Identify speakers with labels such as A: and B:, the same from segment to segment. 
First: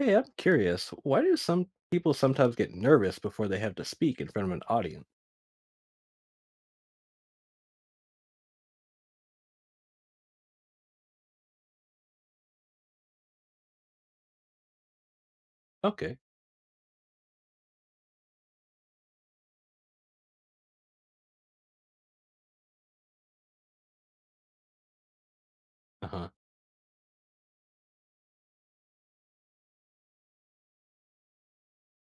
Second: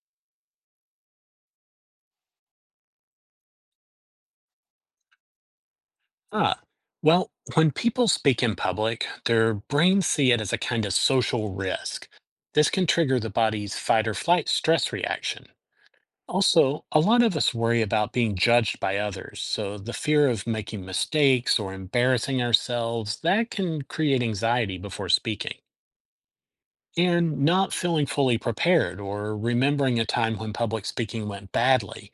A: Hey, I'm curious. Why do some people sometimes get nervous before they have to speak in front of an audience?
B: Ah, well, when people speak in public, their brains see it as a kind of social risk. This can trigger the body's fight or flight stress reaction.
A: Okay.
B: Also, a lot of us worry about being judged by others, so the fear of making mistakes or embarrassing ourselves, that can create anxiety before speaking.
A: Uh huh.
B: And not feeling fully prepared or remembering a time when public speaking went badly,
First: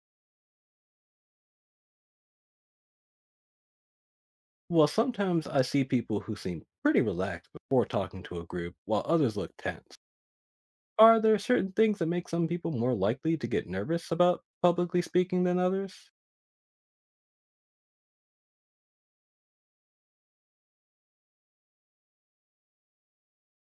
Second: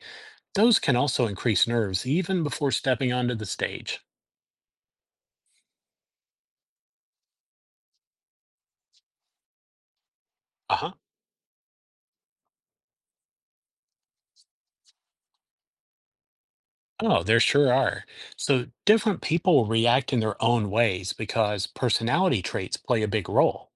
B: those can also increase nerves even before stepping onto the stage.
A: Well, sometimes I see people who seem pretty relaxed before talking to a group, while others look tense.
B: Uh huh.
A: Are there certain things that make some people more likely to get nervous about publicly speaking than others?
B: Oh, there sure are. So different people react in their own ways because personality traits play a big role.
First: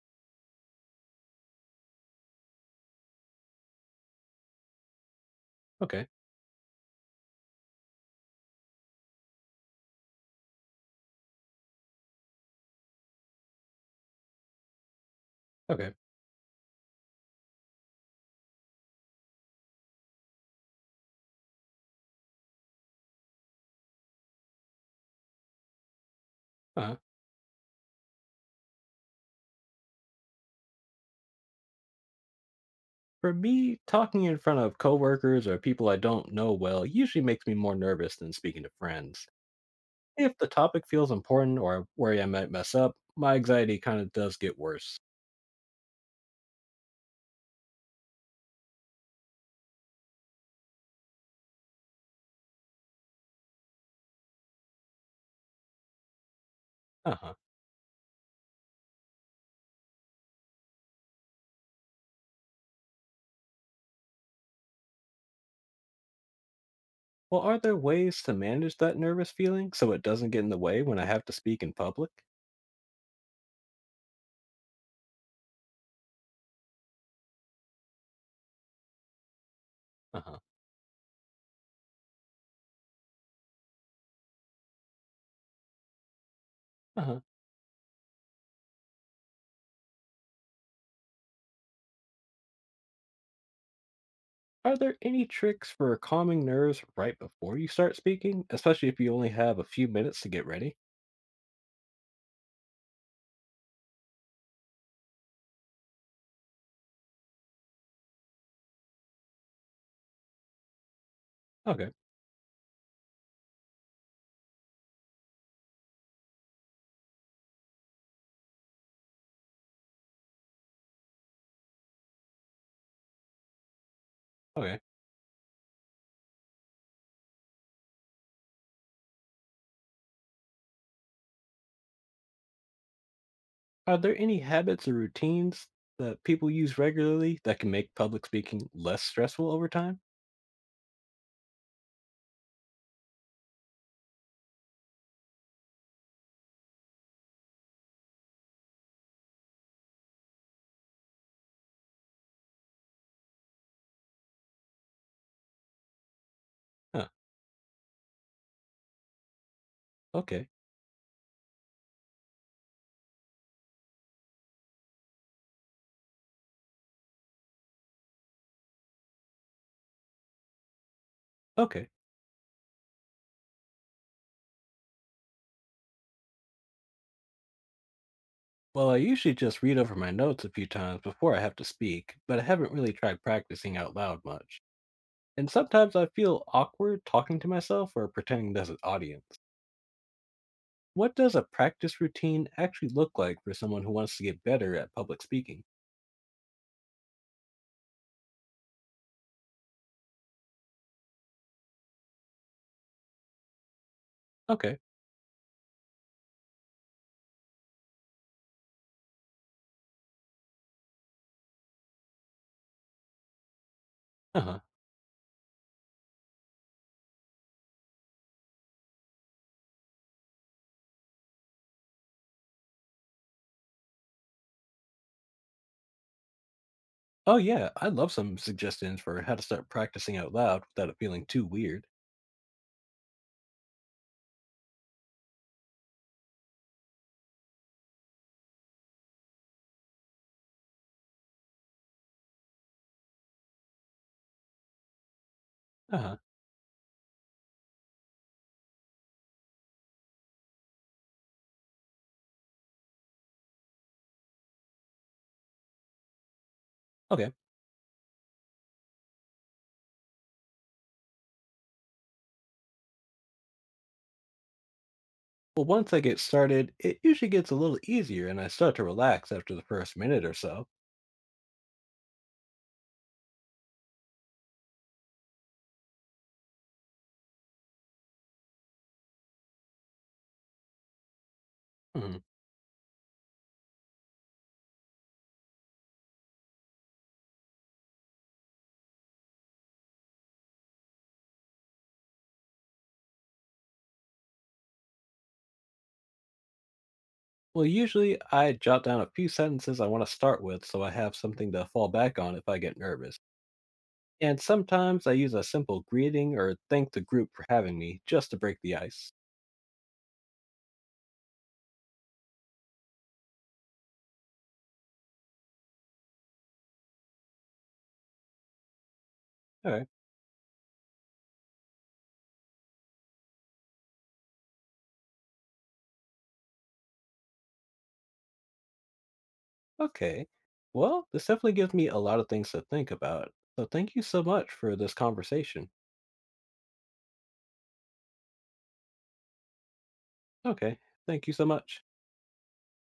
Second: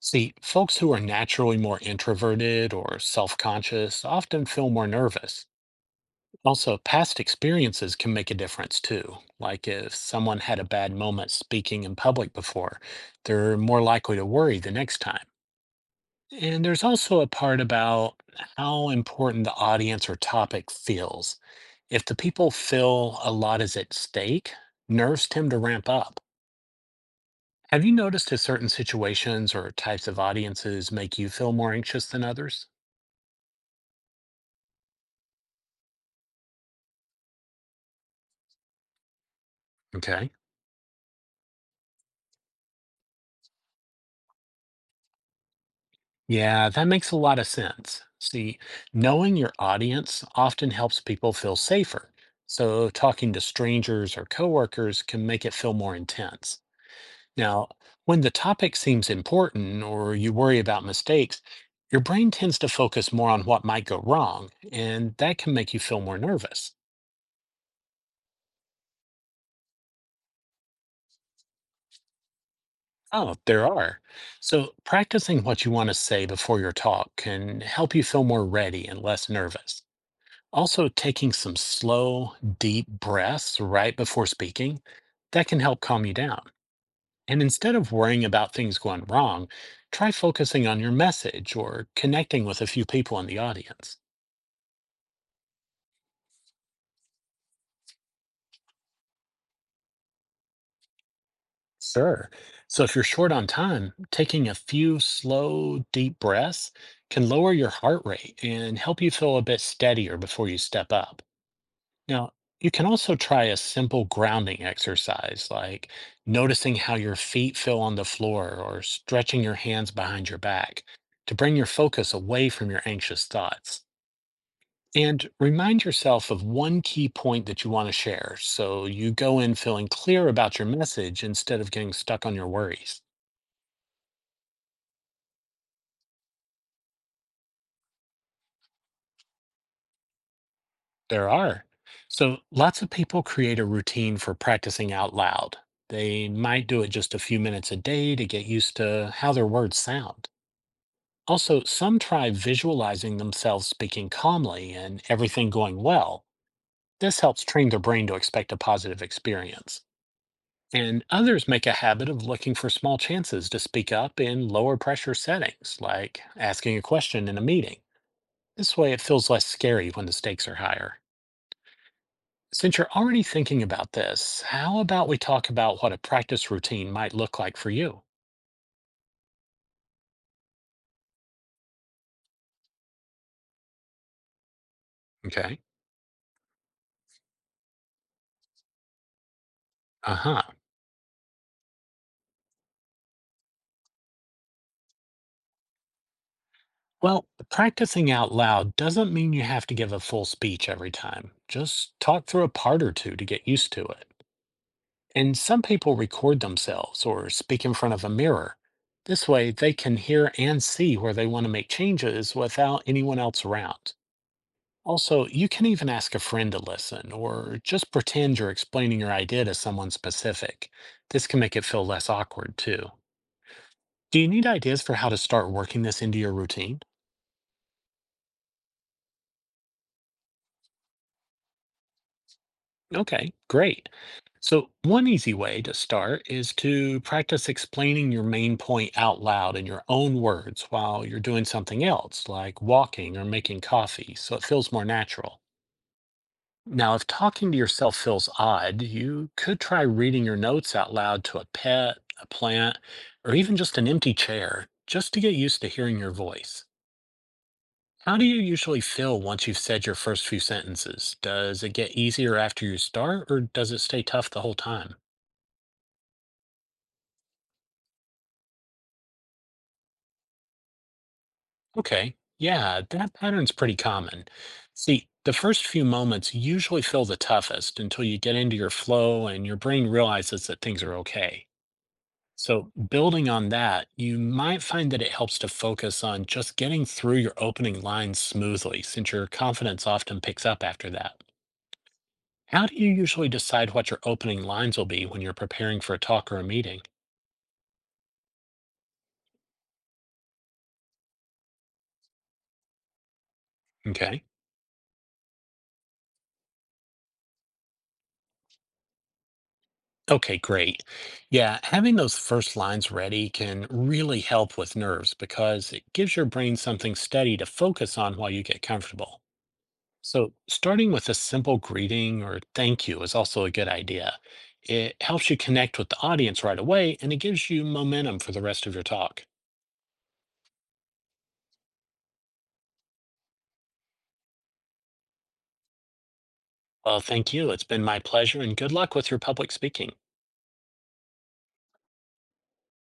B: See, folks who are naturally more introverted or self-conscious often feel more nervous.
A: Okay.
B: Also, past experiences can make a difference too. Like if someone had a bad moment speaking in public before, they're more likely to worry the next time.
A: Okay.
B: And there's also a part about how important the audience or topic feels. If the people feel a lot is at stake, nerves tend to ramp up.
A: Uh huh.
B: Have you noticed if certain situations or types of audiences make you feel more anxious than others?
A: For me, talking in front of coworkers or people I don't know well usually makes me more nervous than speaking to friends.
B: Okay.
A: If the topic feels important or I worry I might mess up, my anxiety kind of does get worse.
B: Yeah, that makes a lot of sense. See, knowing your audience often helps people feel safer. So, talking to strangers or coworkers can make it feel more intense.
A: Uh huh.
B: Now, when the topic seems important or you worry about mistakes, your brain tends to focus more on what might go wrong, and that can make you feel more nervous.
A: Well, are there ways to manage that nervous feeling so it doesn't get in the way when I have to speak in public?
B: Oh, there are. So, practicing what you want to say before your talk can help you feel more ready and less nervous.
A: Uh huh.
B: Also, taking some slow, deep breaths right before speaking, that can help calm you down.
A: Uh huh.
B: And instead of worrying about things going wrong, try focusing on your message or connecting with a few people in the audience.
A: Are there any tricks for calming nerves right before you start speaking, especially if you only have a few minutes to get ready?
B: Sure. So if you're short on time, taking a few slow, deep breaths can lower your heart rate and help you feel a bit steadier before you step up.
A: Okay.
B: Now, you can also try a simple grounding exercise like noticing how your feet feel on the floor or stretching your hands behind your back to bring your focus away from your anxious thoughts.
A: Okay.
B: And remind yourself of one key point that you want to share so you go in feeling clear about your message instead of getting stuck on your worries.
A: Are there any habits or routines that people use regularly that can make public speaking less stressful over time?
B: There are. So lots of people create a routine for practicing out loud. They might do it just a few minutes a day to get used to how their words sound. Also, some try visualizing themselves speaking calmly and everything going well.
A: Huh.
B: This helps train their brain to expect a positive experience.
A: Okay.
B: And others make a habit of looking for small chances to speak up in lower pressure settings, like asking a question in a meeting. This way, it feels less scary when the stakes are higher.
A: Okay.
B: Since you're already thinking about this, how about we talk about what a practice routine might look like for you?
A: Well, I usually just read over my notes a few times before I have to speak, but I haven't really tried practicing out loud much. And
B: Okay.
A: sometimes I feel awkward talking to myself or pretending there's an audience.
B: Uh huh.
A: What does a practice routine actually look like for someone who wants to get better at public speaking?
B: Well, practicing out loud doesn't mean you have to give a full speech every time. Just talk through a part or two to get used to it.
A: Okay.
B: And some people record themselves or speak in front of a mirror. This way, they can hear and see where they want to make changes without anyone else around.
A: Uh huh.
B: Also, you can even ask a friend to listen or just pretend you're explaining your idea to someone specific. This can make it feel less awkward, too. Do you need ideas for how to start working this into your routine?
A: Oh, yeah. I'd love some suggestions for how to start practicing out loud without it feeling too weird.
B: Okay, great. So, one easy way to start is to practice explaining your main point out loud in your own words while you're doing something else, like walking or making coffee, so it feels more natural.
A: Uh huh.
B: Now, if talking to yourself feels odd, you could try reading your notes out loud to a pet, a plant, or even just an empty chair, just to get used to hearing your voice.
A: Okay.
B: How do you usually feel once you've said your first few sentences? Does it get easier after you start, or does it stay tough the whole time?
A: Well, once I get started, it usually gets a little easier and I start to relax after the first minute or so.
B: Okay, yeah, that pattern's pretty common. See, the first few moments usually feel the toughest until you get into your flow and your brain realizes that things are okay.
A: Mhm.
B: So, building on that, you might find that it helps to focus on just getting through your opening lines smoothly, since your confidence often picks up after that. How do you usually decide what your opening lines will be when you're preparing for a talk or a meeting?
A: Well, usually I jot down a few sentences I want to start with so I have something to fall back on if I get nervous.
B: Okay.
A: And sometimes I use a simple greeting or thank the group for having me just to break the ice.
B: Okay, great. Yeah, having those first lines ready can really help with nerves because it gives your brain something steady to focus on while you get comfortable.
A: All right.
B: So, starting with a simple greeting or thank you is also a good idea. It helps you connect with the audience right away and it gives you momentum for the rest of your talk.
A: Okay. Well, this definitely gives me a lot of things to think about. So thank you so much for this conversation.
B: Well, thank you. It's been my pleasure and good luck with your public speaking.
A: Okay. Thank you so much.